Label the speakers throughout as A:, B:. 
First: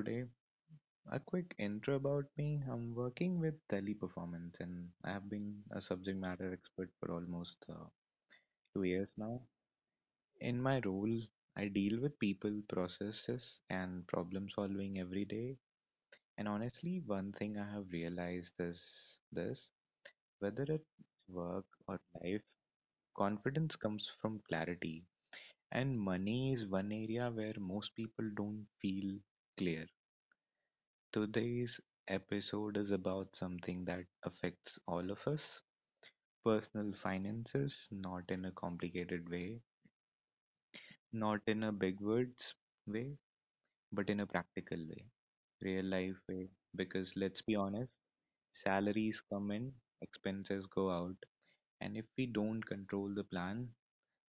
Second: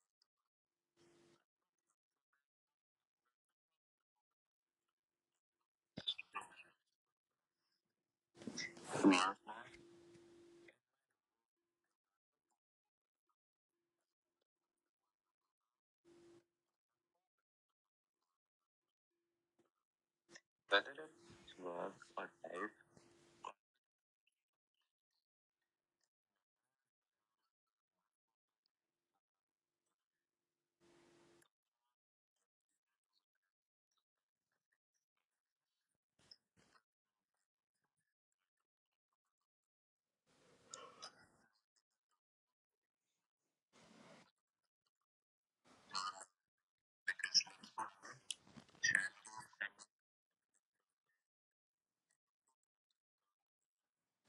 A: today. A quick intro about me. I'm working with Delhi Performance and I have been a subject matter expert for almost 2 years now. In my role, I deal with people, processes, and problem solving every day. And honestly, one thing I have realized is this: whether at work or life, confidence comes from clarity. And money is one area where most people don't feel clear. Today's episode is about something that affects all of us: personal finances, not in a complicated way, not in a big words way, but in a practical way, real life way. Because let's be honest, salaries come in, expenses go out, and if we don't control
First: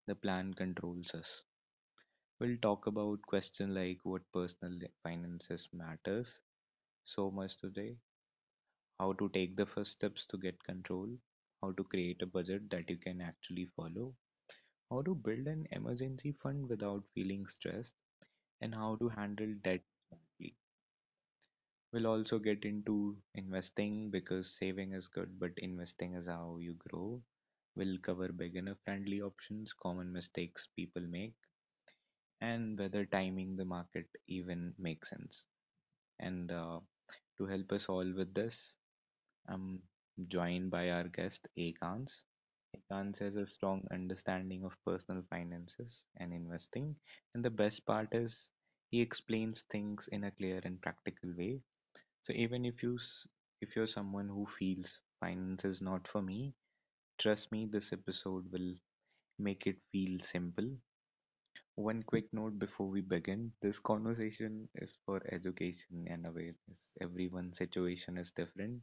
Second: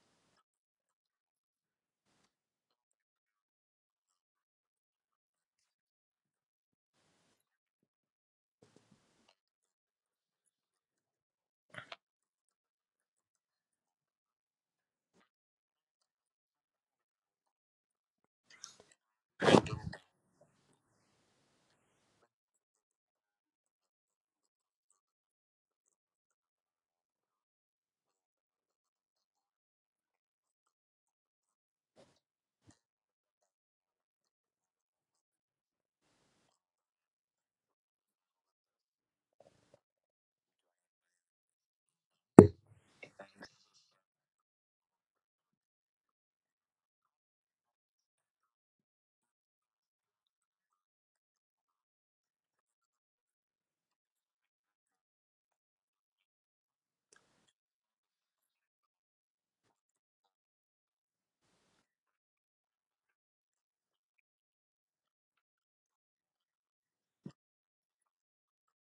A: the plan controls us. We'll talk about questions like what personal finances matters so much today, how to take the first steps to get control, how to create a budget that you can actually follow, how to build an emergency fund without feeling stressed, and how to handle debt smartly. We'll also get into investing because saving is good, but investing is how you grow. We'll cover beginner friendly options, common mistakes people make, and whether timing the market even makes sense. And to help us all with this, I'm joined by our guest, Akans. Akans has a strong understanding of personal finances and investing. And the best part is he explains things in a clear and practical way. So even if you're someone who feels finance is not for me, trust me, this episode will make it feel simple. One quick note before we begin. This conversation is for education and awareness. Everyone's situation is different,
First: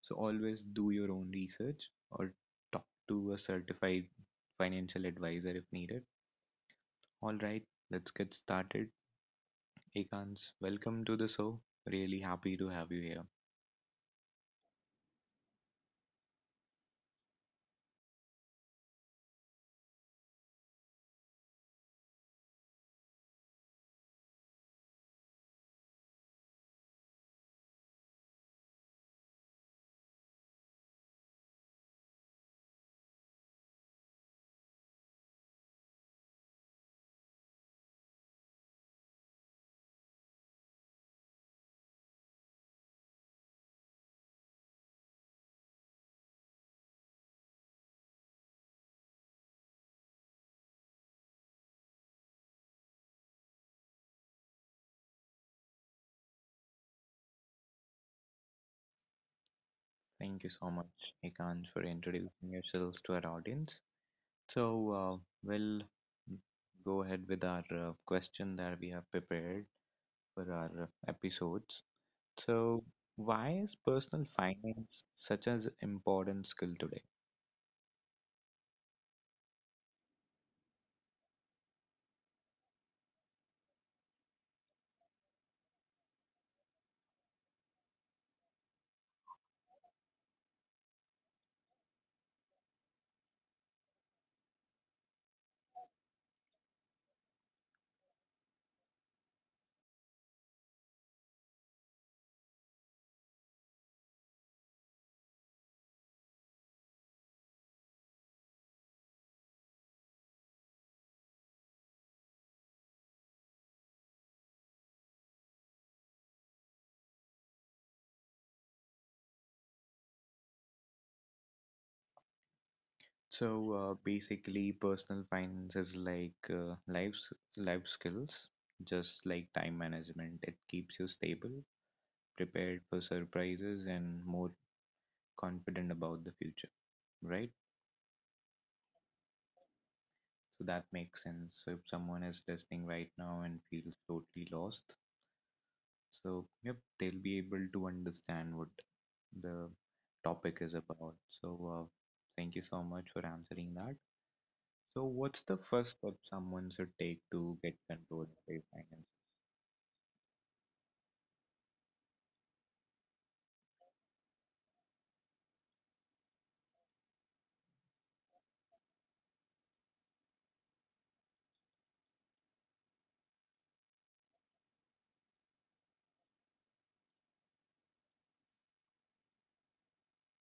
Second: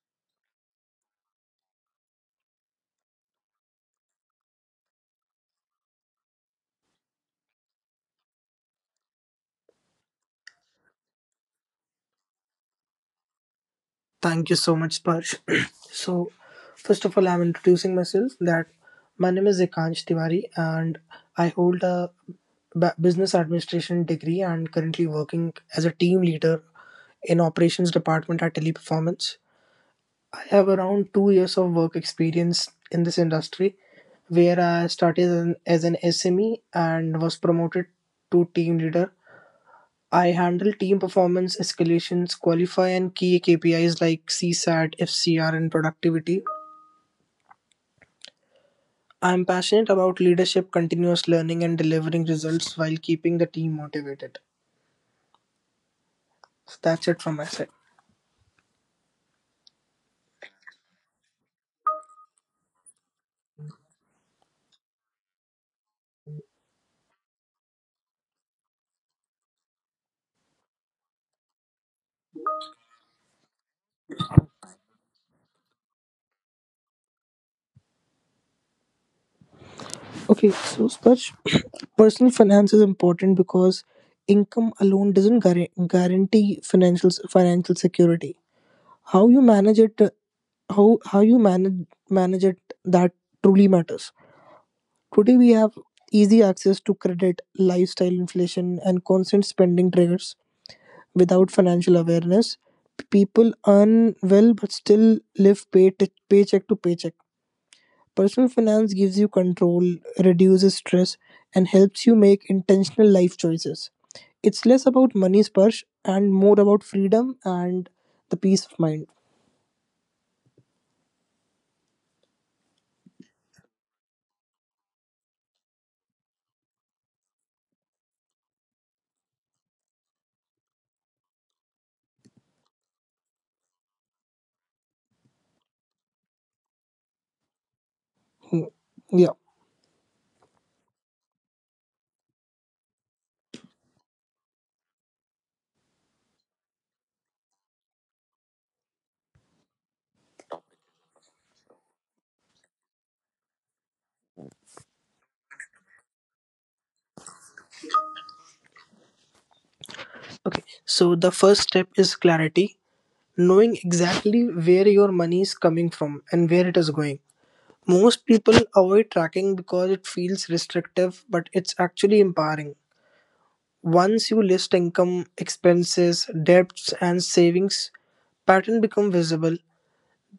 A: so always do your own research or talk to a certified financial advisor if needed. All right, let's get started. Ekans, welcome to the show. Really happy to have you here.
B: Thank you so much, Sparsh. so, First of all, I'm introducing myself that my name is Ekansh Tiwari, and I hold a business administration degree and currently working as a team leader in operations department at Teleperformance. I have around 2 years of work experience in this industry where I started as an SME and was promoted to team leader. I handle team performance escalations, qualify and key KPIs like CSAT, FCR, and productivity. I am passionate about leadership, continuous learning, and delivering results while keeping the team motivated. So that's it from my side.
A: Thank you so much, Ekans, for introducing yourselves to our audience. So, uh, we'll go ahead with our question that we have prepared for our episodes. So, why is personal finance such an important skill today?
B: Okay, so Sparsh, personal finance is important because income alone doesn't guarantee financial security. How you manage it, how you manage it, that truly matters. Today we have easy access to credit, lifestyle inflation, and constant spending triggers. Without financial awareness, people earn well but still live paycheck to paycheck. Personal finance gives you control, reduces stress, and helps you make intentional life choices. It's less about money, sparsh, and more about freedom and the peace of mind.
A: So, basically, personal finance is like, life skills, just like time management. It keeps you stable, prepared for surprises, and more confident about the future, right?
B: Hmm. Yeah.
A: So that makes sense. So if someone is listening right now and feels totally lost, so yep, they'll be able to understand what the topic is about. So, uh, thank you so much for answering that. So, what's the first step someone should take to get control of their finances?
B: Okay. So the first step is clarity, knowing exactly where your money is coming from and where it is going. Most people avoid tracking because it feels restrictive, but it's actually empowering. Once you list income, expenses, debts, and savings, pattern become visible.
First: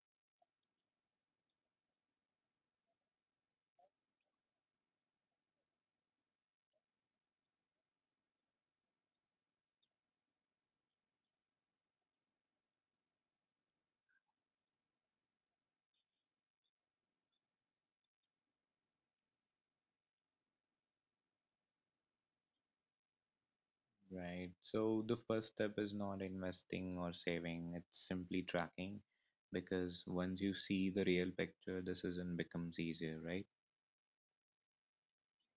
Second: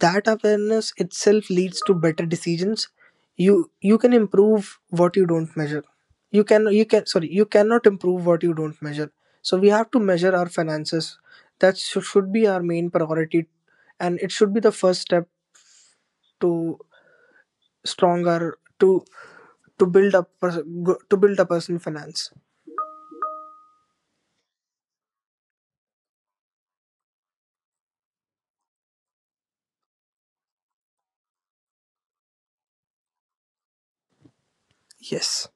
B: That awareness itself leads to better decisions. You can improve what you don't measure. You can, you can, sorry, you cannot improve what you don't measure. So we have to measure our finances. That should be our main priority, and it should be the first step to stronger to build up pers- go- to build a personal finance.
A: Right. So, the first step is not investing or saving, it's simply tracking, because once you see the real picture, decision becomes easier, right?
B: Yes.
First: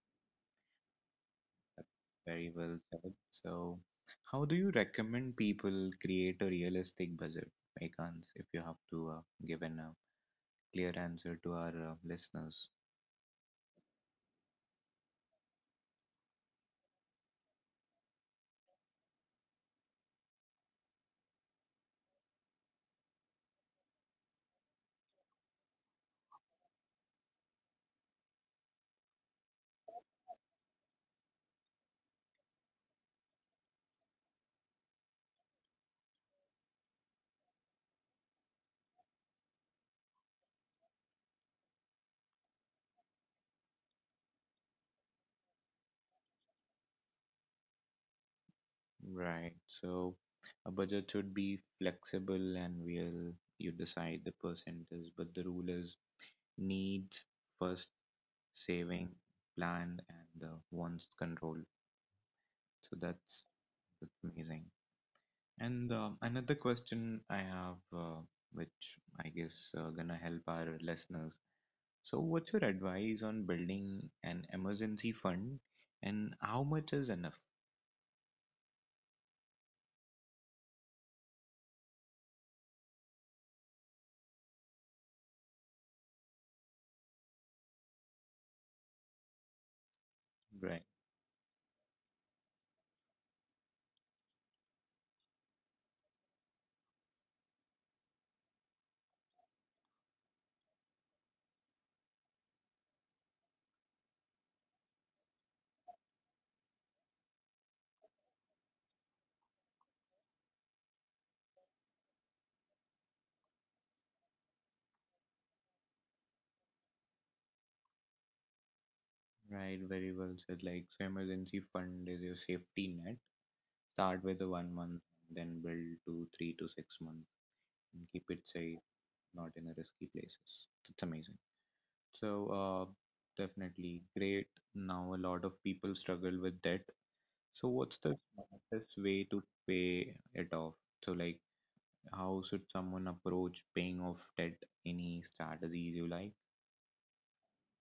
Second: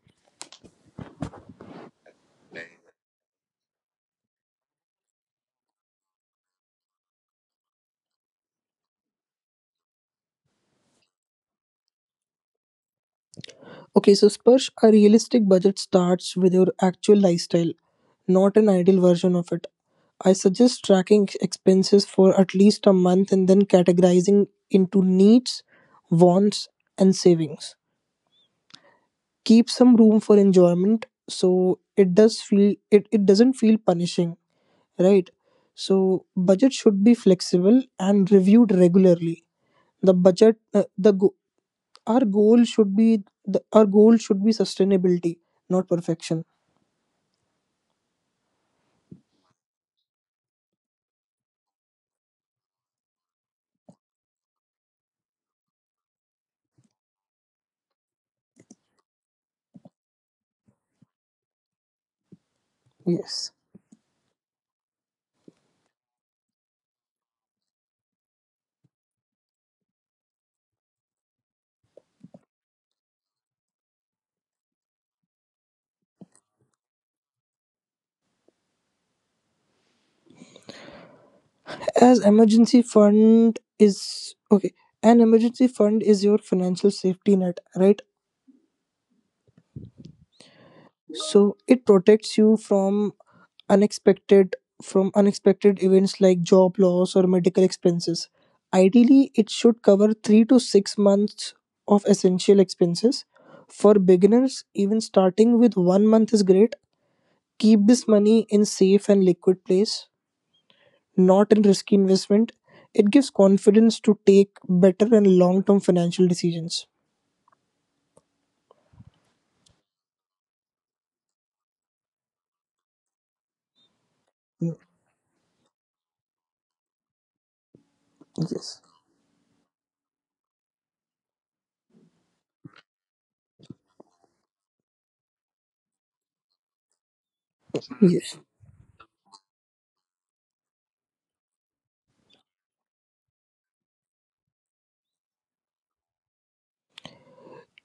A: That's very well said. So, how do you recommend people create a realistic budget, Ekans, if you have to give a clear answer to our listeners?
B: Okay, so Sparsh, a realistic budget starts with your actual lifestyle, not an ideal version of it. I suggest tracking expenses for at least a month and then categorizing into needs, wants, and savings. Keep some room for enjoyment, so it doesn't feel punishing, right? So budget should be flexible and reviewed regularly. The budget the go Our goal should be sustainability, not perfection.
A: Right. So a budget should be flexible and will you decide the percentage, but the rule is needs first, saving, planned, and wants control. So that's,
B: Yes.
A: that's amazing. And another question I have, which I guess gonna help our listeners. So what's your advice on building an emergency fund, and how much is enough?
B: As emergency fund is okay. An emergency fund is your financial safety net, right?
A: Right.
B: So it protects you unexpected from unexpected events like job loss or medical expenses. Ideally, it should cover 3 to 6 months of essential expenses. For beginners, even starting with 1 month is great. Keep this money in safe and liquid place, not in risky investment. It gives confidence to take better and long term financial decisions.
A: Right, very well said. Like, so emergency fund is your safety net. Start with the
B: Mm.
A: 1 month, then build to 3 to 6 months, and keep it
B: Yes.
A: safe, not in a risky places. It's amazing. So, definitely great. Now, a lot of people struggle with debt. So, what's the
B: Yes.
A: smartest way to pay it off? So, like, how should someone approach paying off debt? Any strategies you like?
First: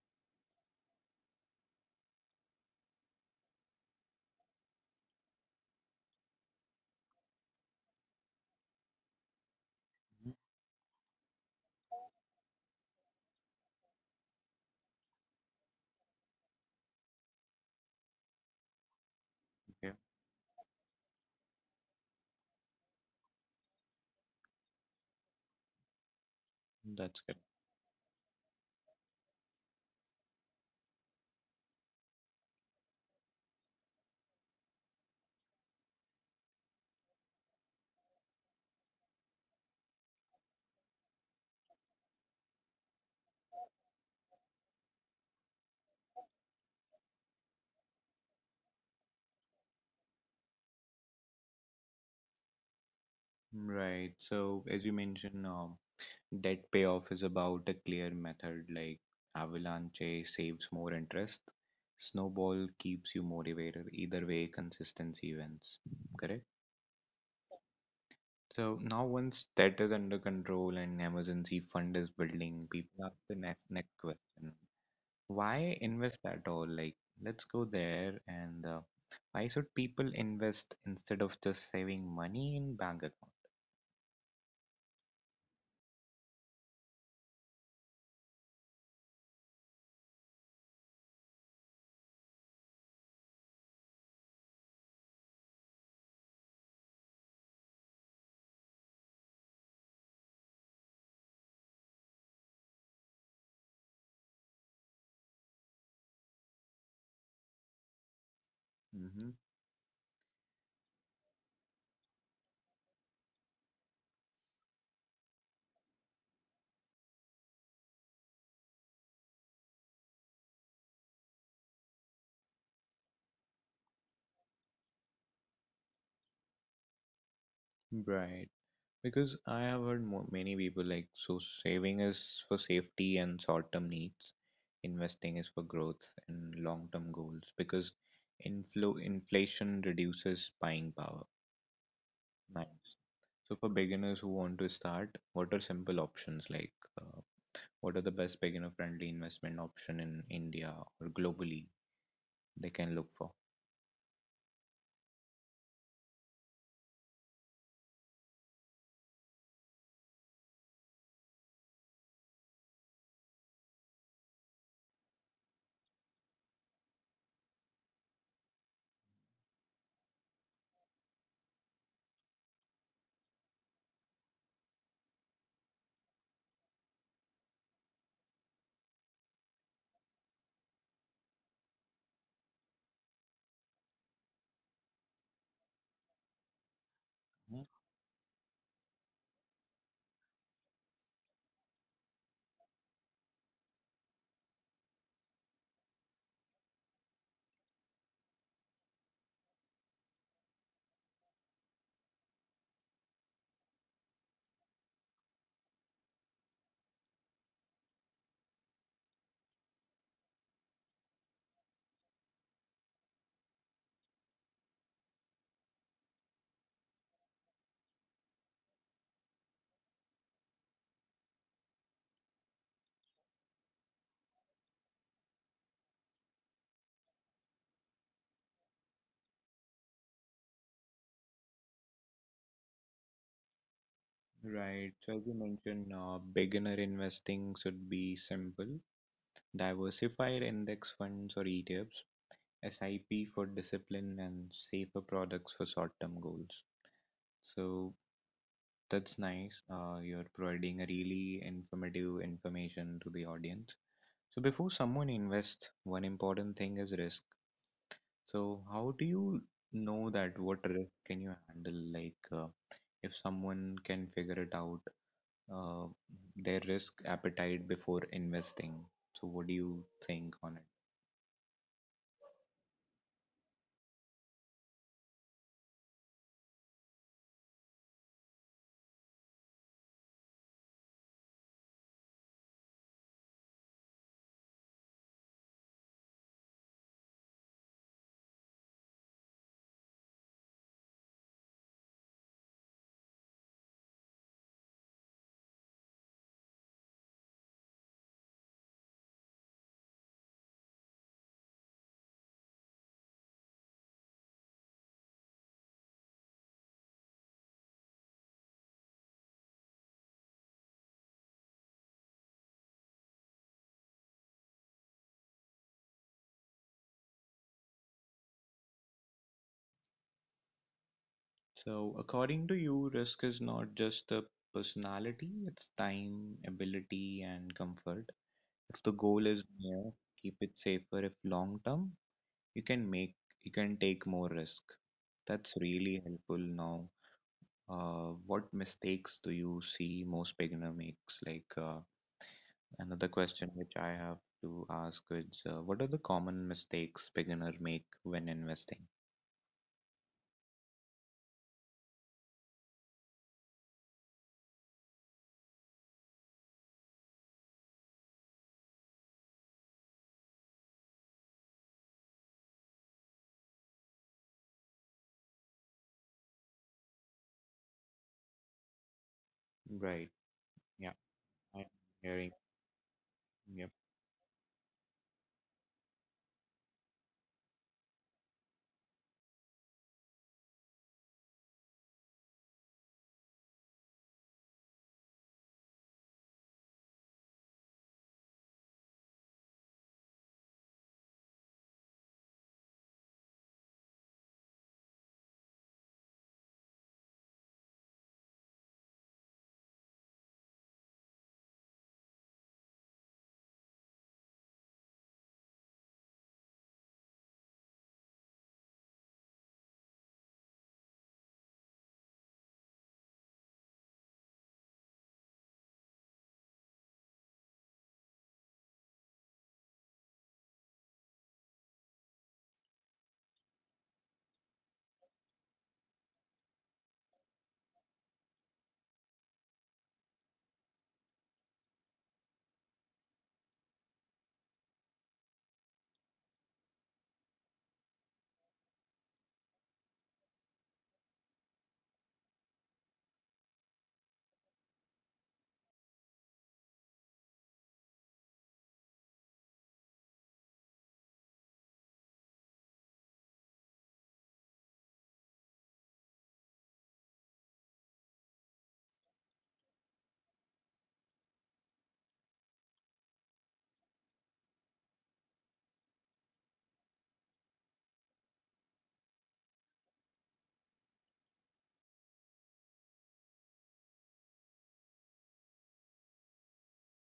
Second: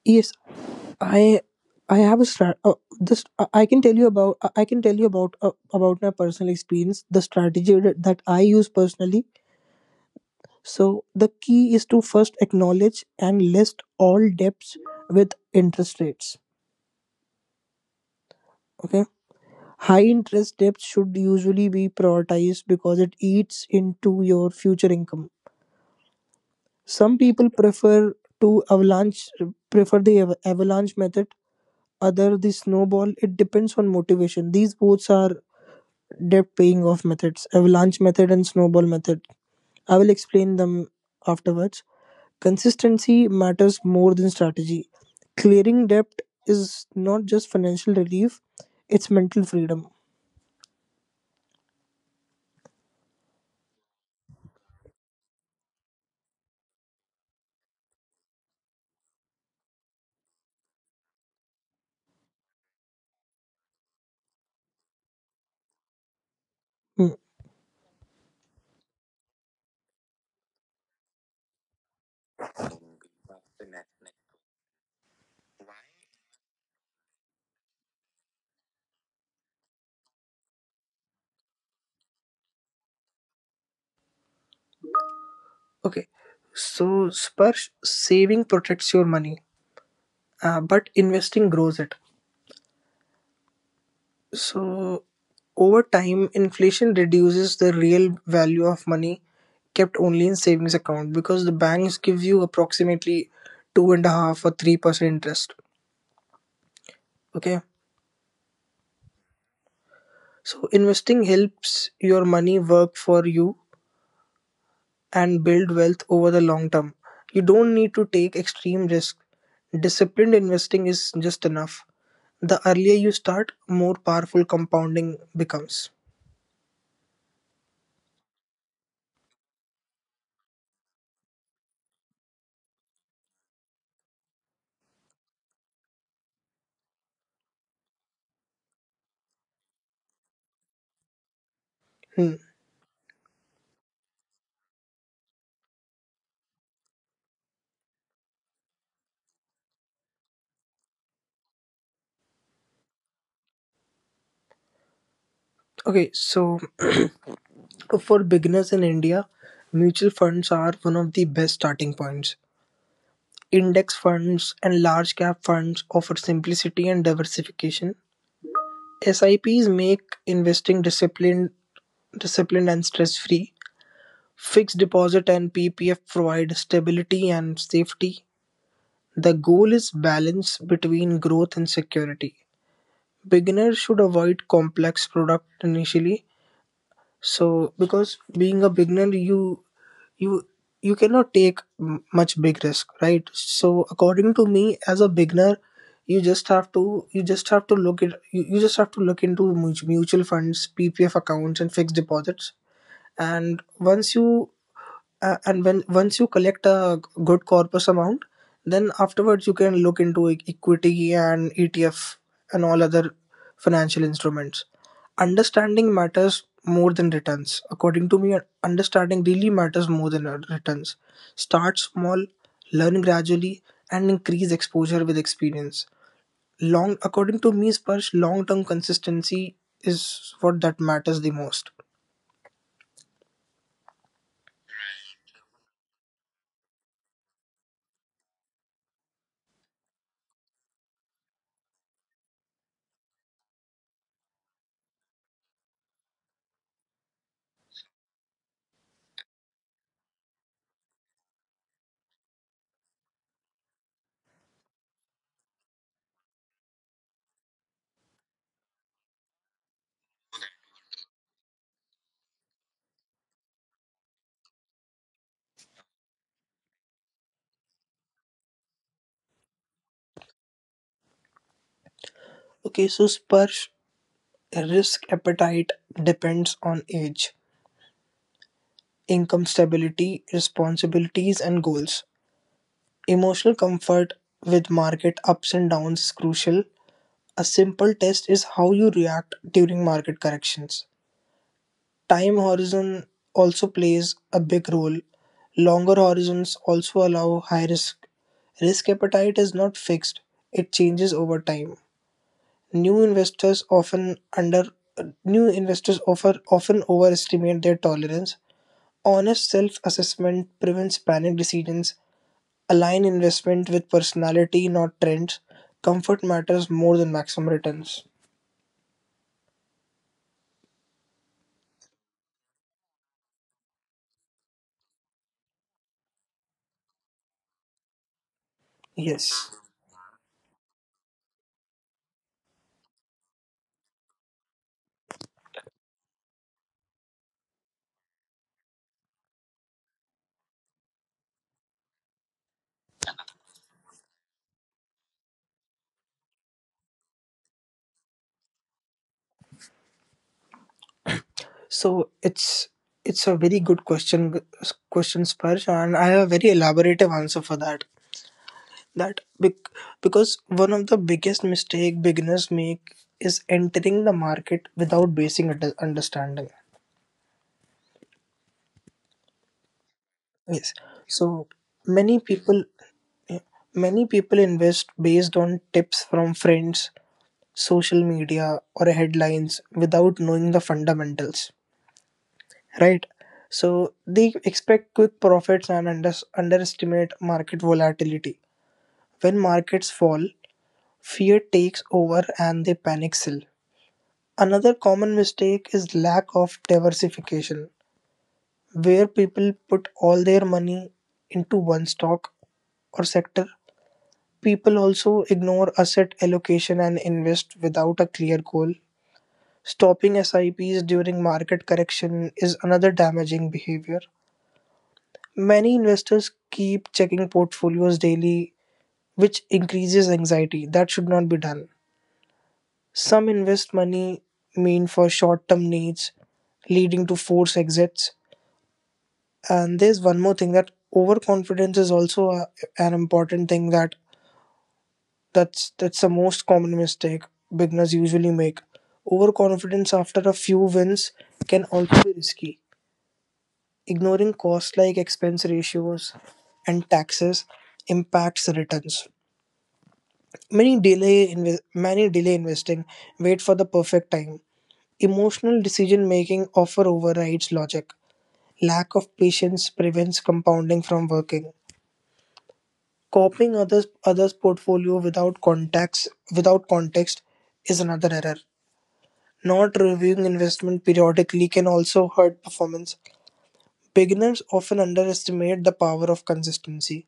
B: Yes. I I have a strat. This I can tell you about. I can tell you about my personal experience. The strategy that I use personally.
A: Mhm.
B: So the key is to first acknowledge and list all debts with interest rates. Okay.
A: Okay,
B: High interest debts should usually be prioritized because it eats into your future income. Some
A: that's good.
B: people prefer to avalanche prefer the av- avalanche method, other the snowball. It depends on motivation. These both are debt paying off methods, avalanche method and snowball method. I will explain them afterwards. Consistency matters more than strategy. Clearing debt is not just financial relief, it's mental freedom.
A: Right. So, as you mentioned, debt payoff is about a clear method, like Avalanche A saves more interest, Snowball keeps you motivated. Either way, consistency wins. Correct?
B: Hmm.
A: So now, once debt is under control and emergency fund is building, people ask the next question. Why invest at all? Like, let's go there. And why should people invest instead of just saving money in bank account?
B: Okay, so Sparsh, saving protects your money, but investing grows it. So over time, inflation reduces the real value of money kept only in savings account, because the banks give you approximately two and a half or 3% interest. Okay.
A: Mm-hmm.
B: So investing helps your money work for you and build wealth over the long term. You don't need to take extreme risk. Disciplined investing is just enough. The earlier you start, more powerful compounding becomes.
A: Right. Because I have heard many people, like, so saving is for safety and short term needs, investing is for growth and long term goals, because inflation reduces buying power.
B: Hmm.
A: Nice. So, for beginners who want to start, what are simple options like? Uh, what are the best beginner friendly investment option in India or globally they can look for?
B: Okay, so for beginners in India, mutual funds are one of the best starting points. Index funds and large cap funds offer simplicity and diversification. SIPs make investing disciplined and stress free. Fixed deposit and PPF provide stability and safety. The goal is balance between growth and security. Beginners should avoid complex products initially,
A: Mhm.
B: so because being a beginner, you you cannot take much big risk, right? So according to me, as a beginner, you just have to you just have to look at you just have to look into mutual funds, PPF accounts, and fixed deposits. And once you uh, and when once you collect a good corpus amount, then afterwards you can look into equity and ETF and all other financial instruments. Understanding matters more than returns, according to me. Understanding really matters more than returns. Start small, learn gradually, and increase exposure with experience. Long According to me, Sparsh, long term consistency is what that matters the most.
A: Right. So, as you mentioned, beginner investing should be simple. Diversified index funds or ETFs, SIP for discipline, and safer products for short-term goals. So that's nice. You're providing a really informative information to the audience. So before someone invests, one important thing is risk. So how do you know that what risk can you handle? Like, if someone can figure it out, uh, their risk appetite before investing. So what do you think on it?
B: Okay, so Sparsh, risk appetite depends on age, income stability, responsibilities, and goals. Emotional comfort with market ups and downs is crucial. A simple test is how you react during market corrections. Time horizon also plays a big role. Longer horizons also allow high risk. Risk appetite is not fixed, it changes over time. New investors often under New investors offer often overestimate their tolerance. Honest self-assessment prevents panic decisions. Align investment with personality, not trends. Comfort matters more than maximum returns.
A: So, according to you, risk is not just the personality, it's time, ability, and comfort. If the goal is
B: Yes.
A: near, keep it safer. If long term, you can make, you can take more risk. That's really helpful now. What mistakes do you see most beginner makes? Like, another question which I have to ask is, what are the common mistakes beginner make when investing?
B: So it's a very good question, Sparsh, and I have a very elaborative answer for that. that bec- because one of the biggest mistake beginners make is entering the market without basic understanding.
A: Right.
B: Yes.
A: Yeah,
B: So
A: I'm
B: many
A: hearing.
B: people yeah,
A: Yep.
B: many people invest based on tips from friends, social media, or headlines without knowing the fundamentals, right? So they expect quick profits and underestimate market volatility. When markets fall, fear takes over and they panic sell. Another common mistake is lack of diversification, where people put all their money into one stock or sector. People also ignore asset allocation and invest without a clear goal. Stopping SIPs during market correction is another damaging behavior. Many investors keep checking portfolios daily, which increases anxiety. That should not be done. Some invest money mean for short term needs, leading to forced exits. And there's one more thing, that overconfidence is also an important thing. That's the most common mistake beginners usually make. Overconfidence after a few wins can also be risky. Ignoring costs like expense ratios and taxes impacts returns. Many delay investing, wait for the perfect time. Emotional decision making often overrides logic. Lack of patience prevents compounding from working. Copying others' portfolio without context is another error. Not reviewing investment periodically can also hurt performance. Beginners often underestimate the power of consistency.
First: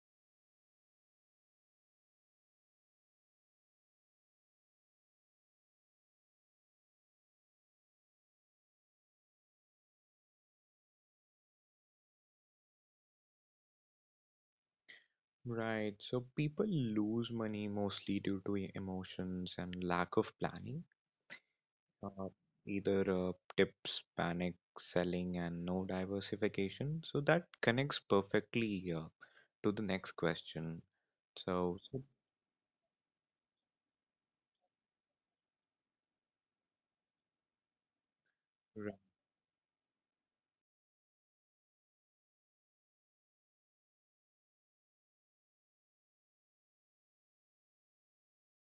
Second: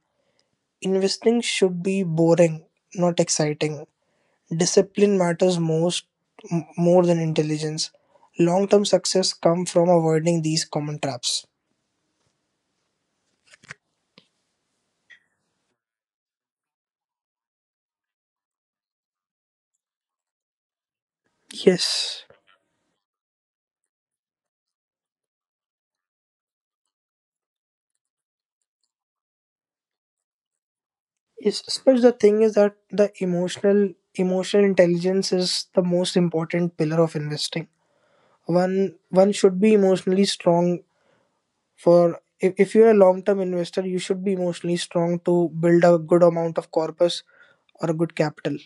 B: Investing should be boring, not exciting. Discipline matters more than intelligence. Long-term success comes from avoiding these common traps.
A: Right. So people lose money mostly due to emotions and lack of planning,
B: Yes.
A: uh, either tips, panic selling, and no diversification. So that connects perfectly to the next question.
B: Yes,
A: So, so,
B: but the thing is that the emotional intelligence is the most important pillar of investing. One
A: right.
B: one should be emotionally strong for if you're a long term investor. You should be emotionally strong to build a good amount of corpus or a good capital,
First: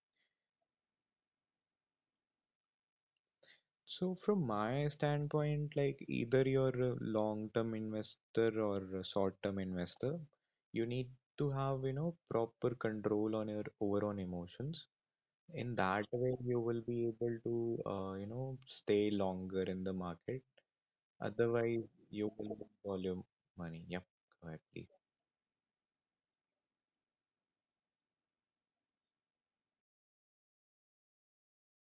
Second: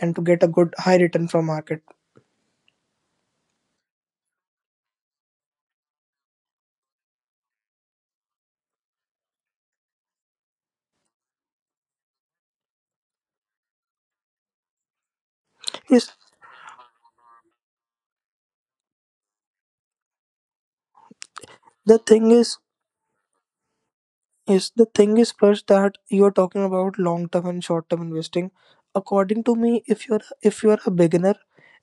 B: and to get a good high return from market.
A: So from my standpoint, like either you're a long-term investor or a short-term investor, you need to have, proper control on your over on emotions. In that
B: Yes,
A: way, you will be able to, stay longer in the market. Otherwise,
B: the thing
A: you will
B: is
A: lose all your money. Yep, go ahead,
B: Yes, the
A: please.
B: thing is first that you're talking about long term and short term investing. According to me, if you're a beginner,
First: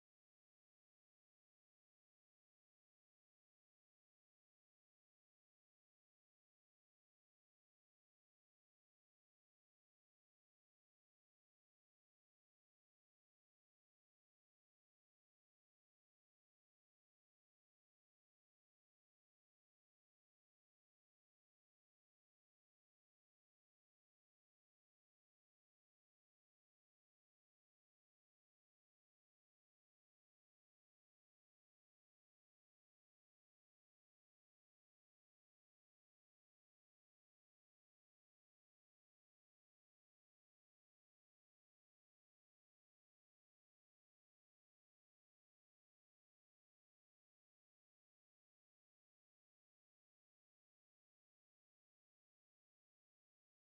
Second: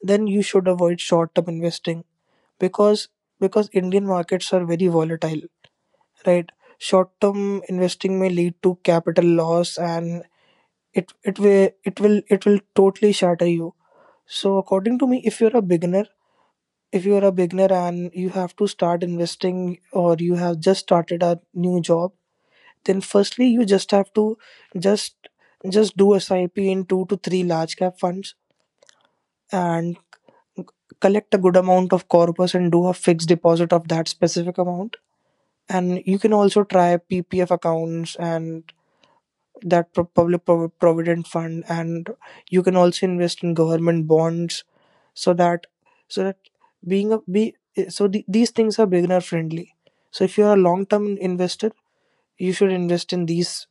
B: then you should avoid short term investing, because because Indian markets are very volatile, right? Short term investing may lead to capital loss, and it will totally shatter you. So according to me, if you're a beginner, and you have to start investing or you have just started a new job, then firstly you just have to just just do SIP in two to three large cap funds, and collect a good amount of corpus and do a fixed deposit of that specific amount. And you can also try PPF accounts, and that public provident fund, and you can also invest in government bonds, so that so that being a be so the, these things are beginner friendly. So if you are a long term investor, you should invest in these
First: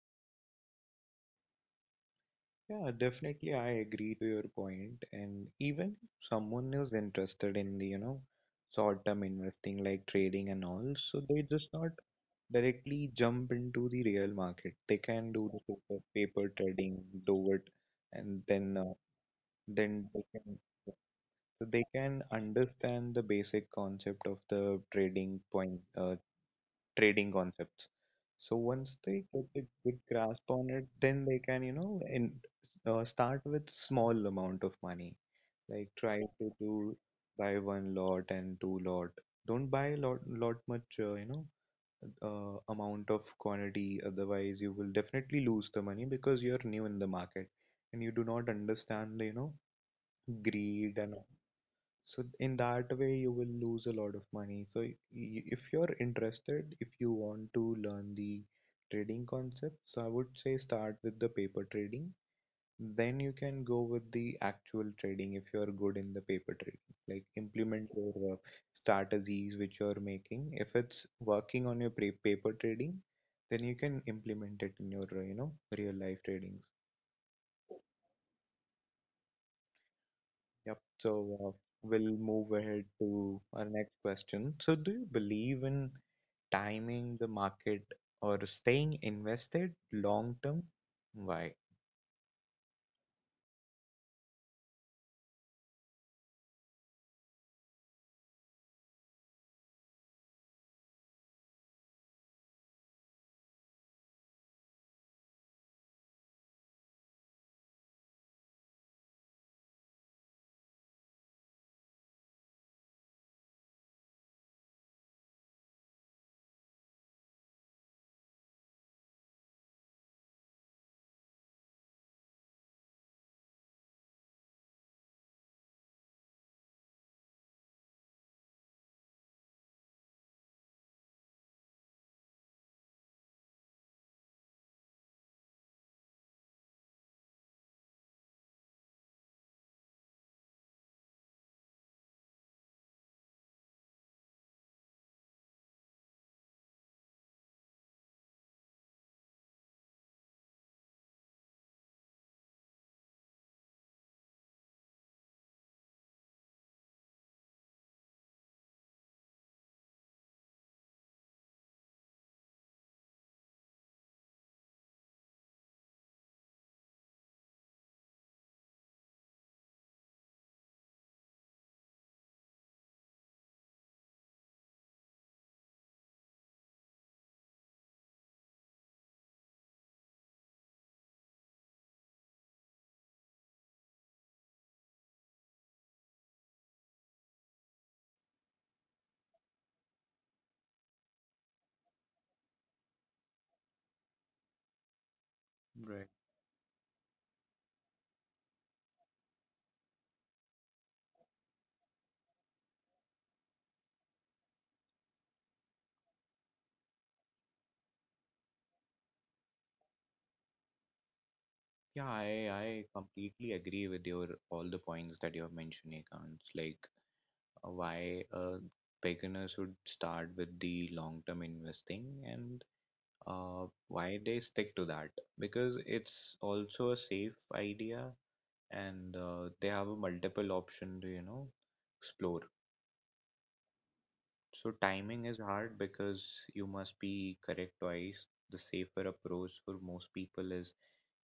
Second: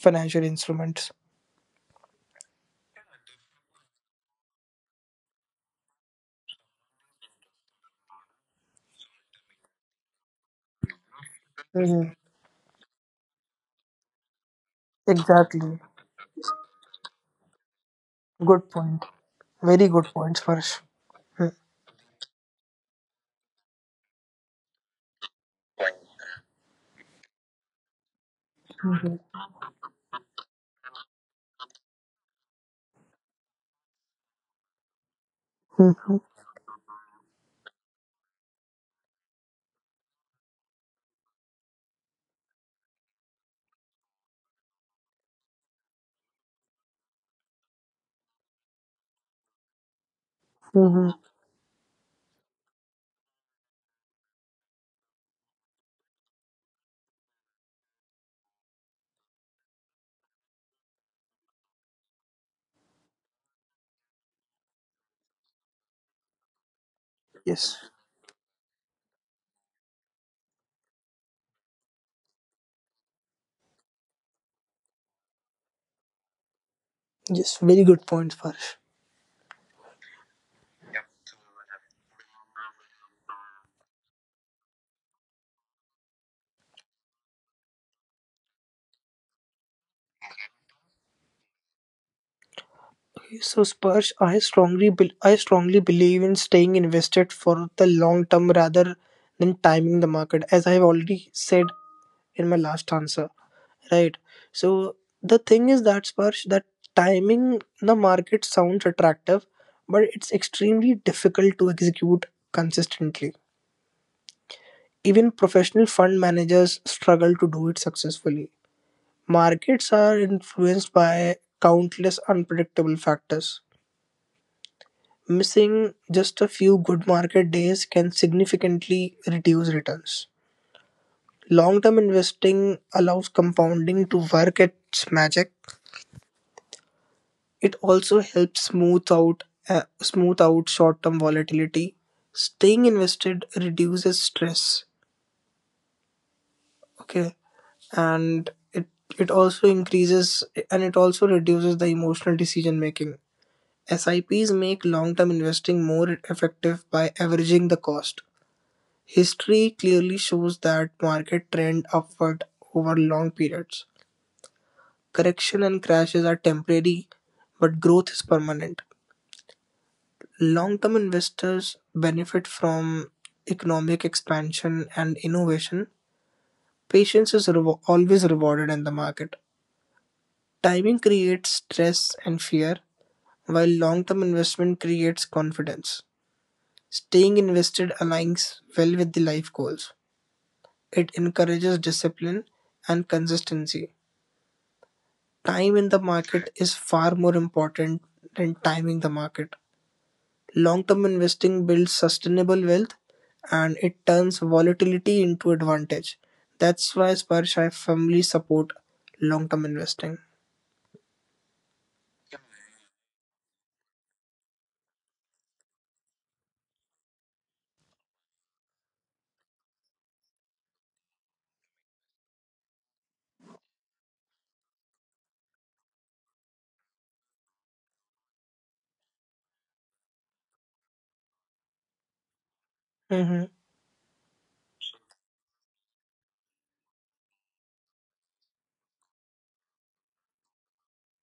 B: financial instruments.
A: Yeah, definitely, I agree to your point. And even someone who's interested in the, short-term investing like trading and all, so they just not
B: Hmm.
A: directly jump into the real market. They can do the
B: Exactly.
A: paper trading, do it, and
B: Good
A: then uh,
B: point. Very good
A: then they
B: points,
A: can.
B: Farsh.
A: So they can understand the basic concept of the trading point, trading concepts. So once they get a good grasp on it, then they can, start with small amount of money, like
B: Mm-hmm.
A: try to do buy one lot and two lot. Don't buy lot much, amount of quantity, otherwise you will definitely lose the money because you're new in the market and you do not understand the, greed, and
B: Hmm.
A: so in that way, you will lose a lot of money. So if you want to learn the trading concept, so I would say start with the paper trading. Then you can go with the actual trading if you're good in the paper trading. Like,
B: Yes.
A: implement your strategies which you're making. If it's working on your paper trading, then you can implement it in your, real life tradings.
B: Yes. Very good points, Farsh.
A: Yep. So, we'll move ahead to our next question. So, do you believe in timing the market or staying invested long term, why?
B: Okay, so Spurs, I strongly believe in staying invested for the long term rather than timing the market, as I've already said in my last answer, right? So the thing is that, Spurs, that timing the market sounds attractive, but it's extremely difficult to execute consistently. Even professional fund managers struggle to do it successfully. Markets are influenced by countless unpredictable factors. Missing just a few good market days can significantly reduce returns. Long term investing allows compounding to work its magic. It also helps smooth out short term volatility. Staying invested reduces stress, okay, and it also increases, and it also reduces the emotional decision making. Sips make long term investing more effective by averaging the cost. History clearly shows that market trend upward over long periods. Correction and crashes are temporary, but growth is permanent. Long term investors benefit from economic expansion and innovation. Always rewarded in the market. Timing creates stress and fear, while long-term investment creates confidence. Staying invested aligns well with the life goals. It encourages discipline and consistency. Time in the
A: Right.
B: market is far more important than timing the market. Long-term investing builds sustainable wealth, and it turns volatility into advantage. That's why, Sparsh, I firmly support long-term investing.
A: Yeah, I completely agree with your all the points that you have mentioned, Ekans. Like, why beginners should start with the long-term investing, and why they stick to that, because it's also a safe idea, and they have a multiple option to explore.
B: Mhm.
A: So timing is hard because you must be correct twice. The safer approach for most people is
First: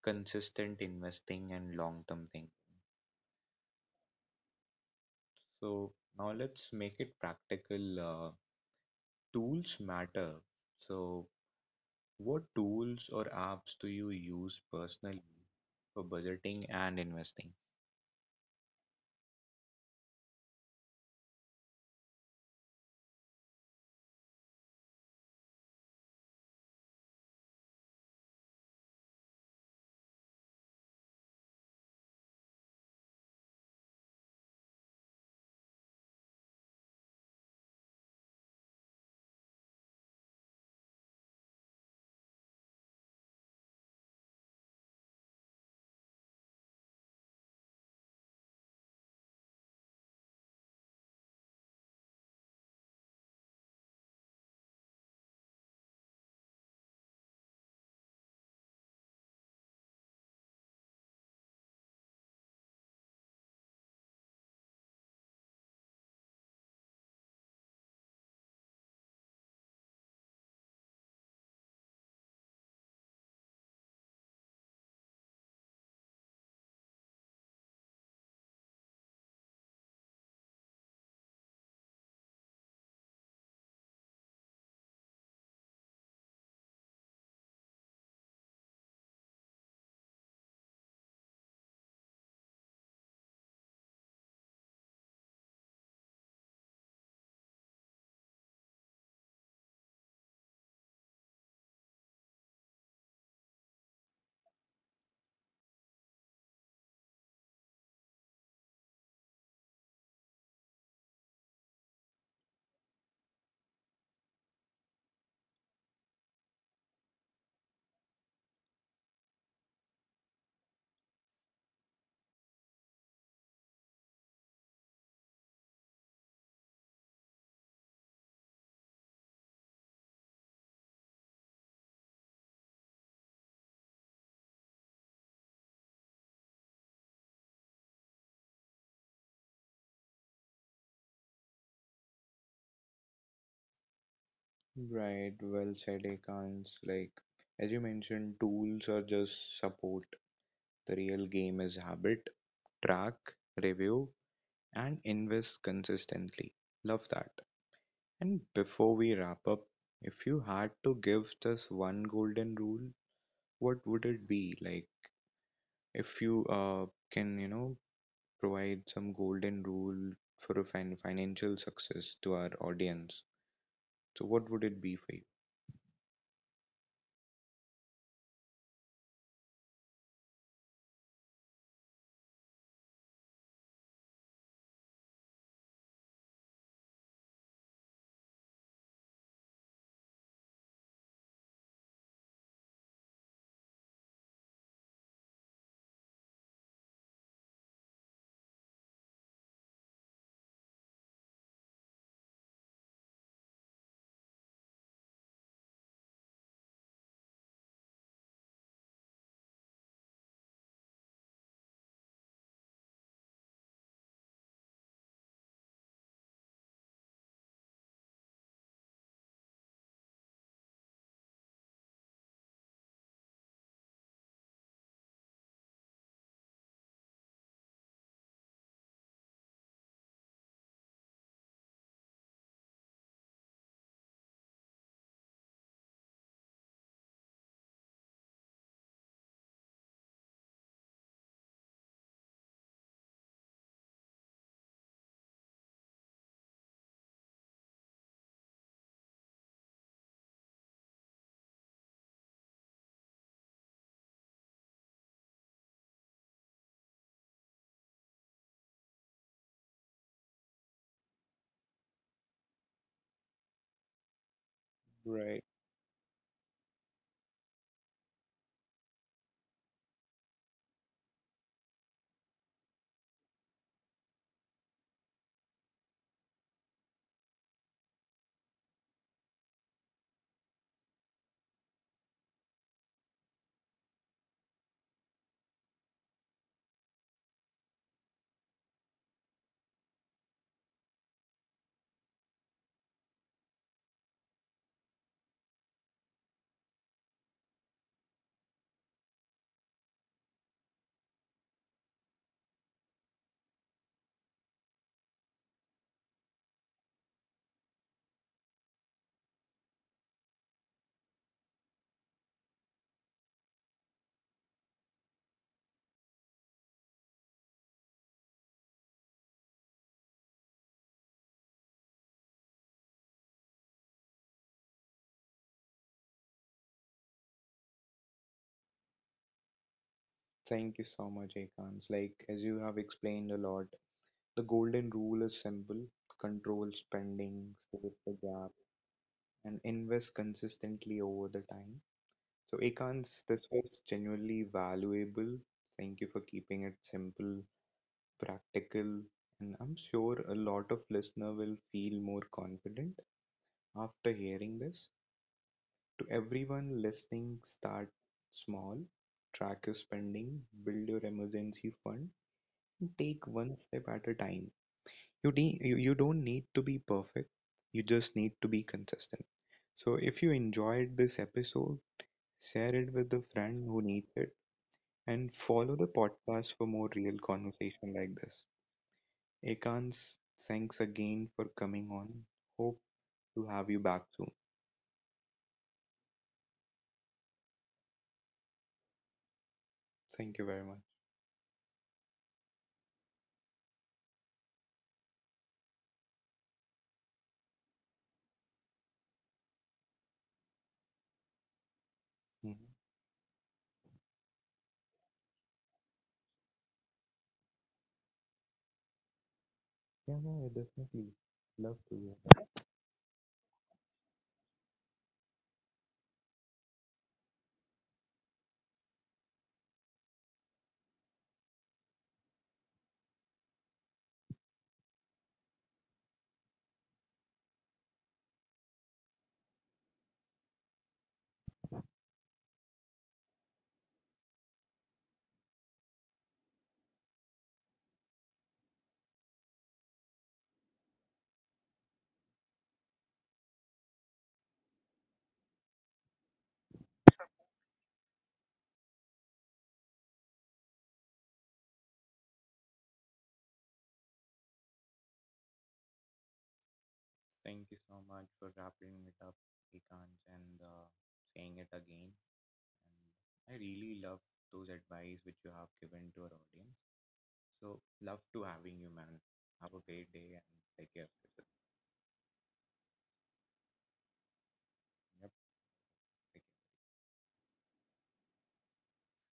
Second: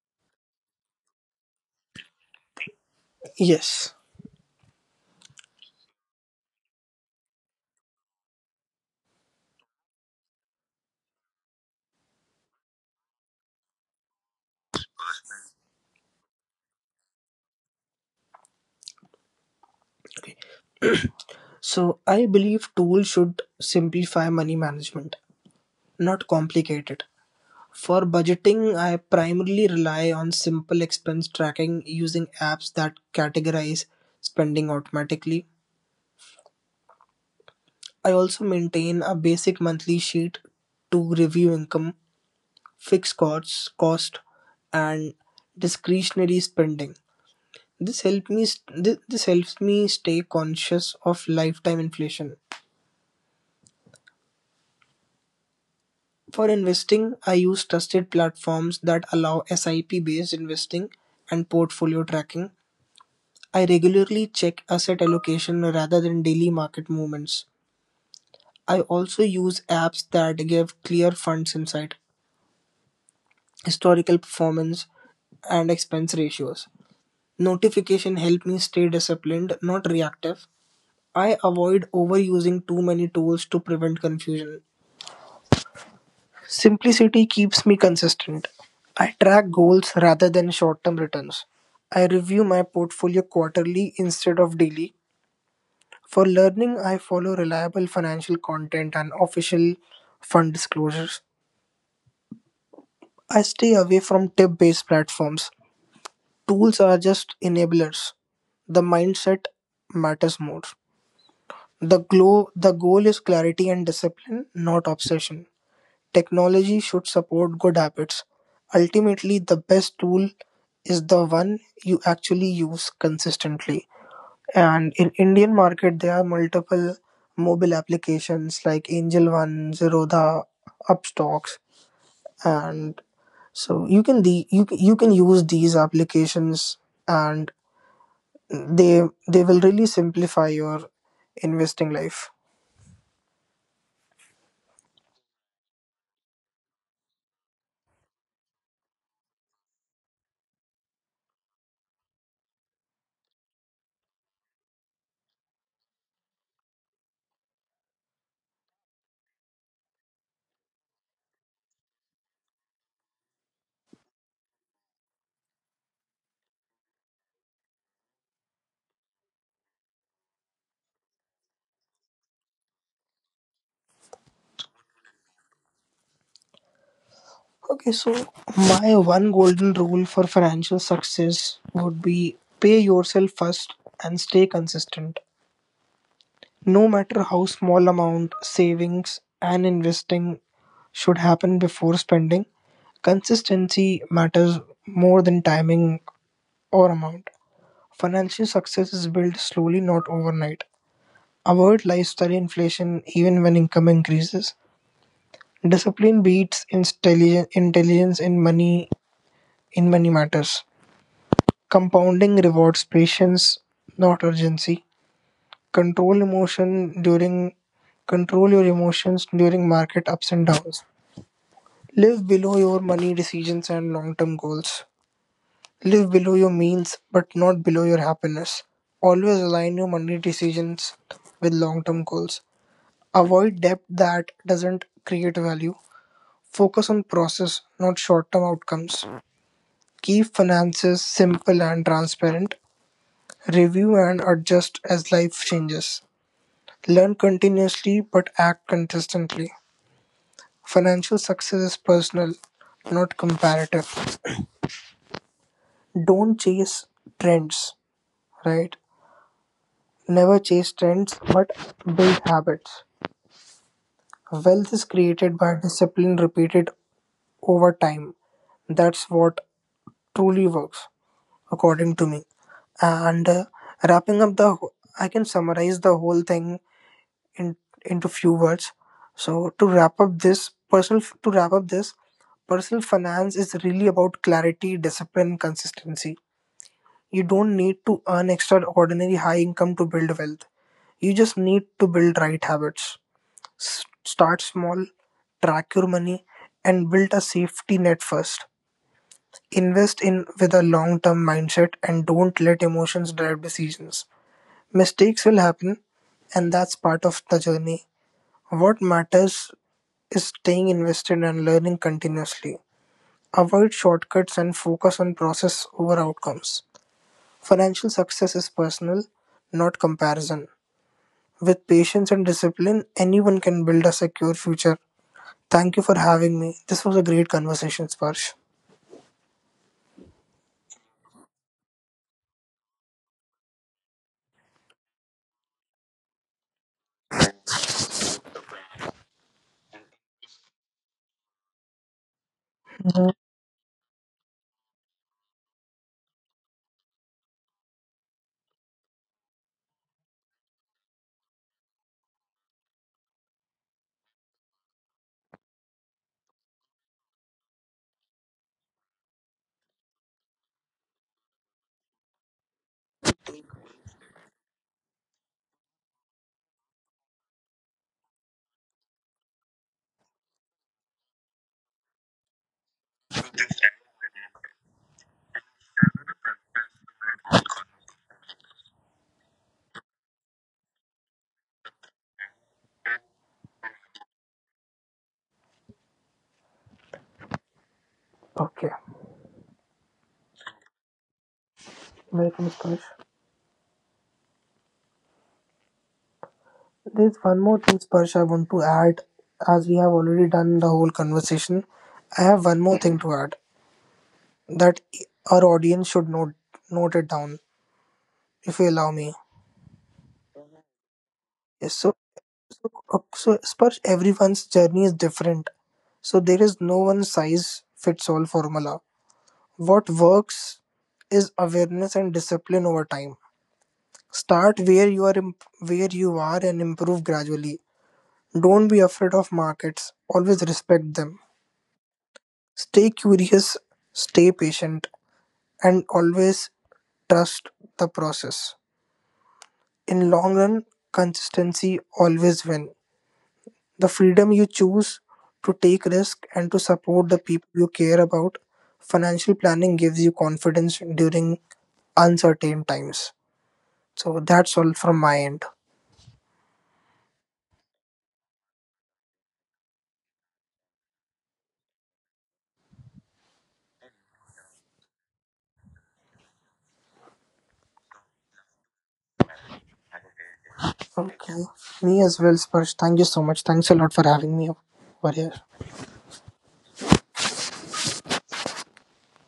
A: consistent investing and long-term thinking.
B: Yes.
A: So now let's make it practical. Tools matter. So what tools or apps do you use personally for budgeting and investing?
B: So I believe tools should simplify money management, not complicate it. For budgeting, I primarily rely on simple expense tracking using apps that categorize spending automatically. I also maintain a basic monthly sheet to review income, fixed costs, cost, and discretionary spending. This helps me stay conscious of lifetime inflation. For investing, I use trusted platforms that allow SIP-based investing and portfolio tracking. I regularly check asset allocation rather than daily market movements. I also use apps that give clear funds insight, historical performance, and expense ratios. Notification help me stay disciplined, not reactive. I avoid overusing too many tools to prevent confusion. Simplicity keeps me consistent. I track goals rather than short-term returns. I review my portfolio quarterly instead of daily. For learning, I follow reliable financial content and official fund disclosures. I stay away from tip-based platforms. Tools are just enablers. The mindset matters more. The goal is clarity and discipline, not obsession. Technology should support good habits; ultimately the best tool is the one you actually use consistently. And in Indian market there are multiple mobile applications like Angel One, Zerodha, Upstocks, and so you can you can use these applications, and they will really simplify your investing life.
A: Right, well said, Akans. Like, as you mentioned, tools are just support. The real game is habit, track, review, and invest consistently. Love that. And before we wrap up, if you had to give this one golden rule, what would it be? Like, if you can, provide some golden rule for a financial success to our audience, so what would it be for you?
B: Okay, so my one golden rule for financial success would be pay yourself first and stay consistent. No matter how small amount, savings and investing should happen before spending. Consistency matters more than timing or amount. Financial success is built slowly, not overnight. Avoid lifestyle inflation even when income increases. Intelligence in money, in money matters. Compounding rewards patience, not urgency. Control emotion during Control your emotions during market ups and downs. Live below your money decisions and long-term goals. Live below your means but not below your happiness. Always align your money decisions with long-term goals. Avoid debt that doesn't create value. Focus on process, not short-term outcomes. Keep finances simple and transparent. Review and adjust as life changes. Learn continuously but act consistently. Financial success is personal, not comparative. Don't chase trends, right? Never chase trends, but build habits. Wealth is created
A: Right.
B: by discipline repeated over time. That's what truly works, according to me. And wrapping up the, I can summarize the whole thing in, into few words. So to wrap up this, personal finance is really about clarity, discipline, consistency. You don't need to earn extraordinary high income to build wealth. You just need to build right habits. Start small, track your money, and build a safety net first. Invest in with a long term mindset and don't let emotions drive decisions. Mistakes will happen, and that's part of the journey. What matters is staying invested and learning continuously. Avoid shortcuts and focus on process over outcomes. Financial success is personal, not comparison. With patience and discipline, anyone can build a secure future. Thank you for having me. This was a great conversation, Sparsh.
A: Thank you so much, Akans. Like, as you have explained a lot, the golden rule is simple: control spending, save the gap, and invest consistently over the time. So,
B: Mhm.
A: Ekans, this was genuinely valuable. Thank you for keeping it simple, practical, and I'm sure a lot of listener will feel more confident after hearing this. To everyone listening, start small, track your spending, build your emergency fund, and take one step at a time. You, de- you don't need to be perfect. You just need to be consistent. So if you enjoyed this episode, share it with a friend who needs it, and follow the podcast for more real conversation like this. Ekans, thanks again for coming on. Hope to have you back soon.
B: Okay,
A: Thank you very much.
B: welcome, Sparsh. There's one more thing, Sparsh, I want to add. As we have already done the whole conversation, I have
A: Mhm.
B: one more thing to add, that our audience should note it down, if you allow me.
A: Yeah, no, I definitely love to
B: Yes, so
A: hear.
B: so Sparsh, everyone's journey is different. So there is no one size fits all formula. What works is awareness and discipline over time. Start where you are imp- where you are and improve gradually. Don't be afraid of markets. Always respect them. Stay curious, stay patient, and always trust the process. In long run, consistency always win. The freedom you choose to take risk and to support the people you care about. Financial planning gives you confidence during uncertain times. So that's all from my end.
A: Thank you so much for wrapping it up, Ekans, and saying it again. And I really love those advice which you have given to our audience. So, love to having you, man. Have a great day and take care of yourself.
B: Okay. Me as well, Sparsh. Thank you so much. Thanks a lot for having me over
A: Yep.
B: here.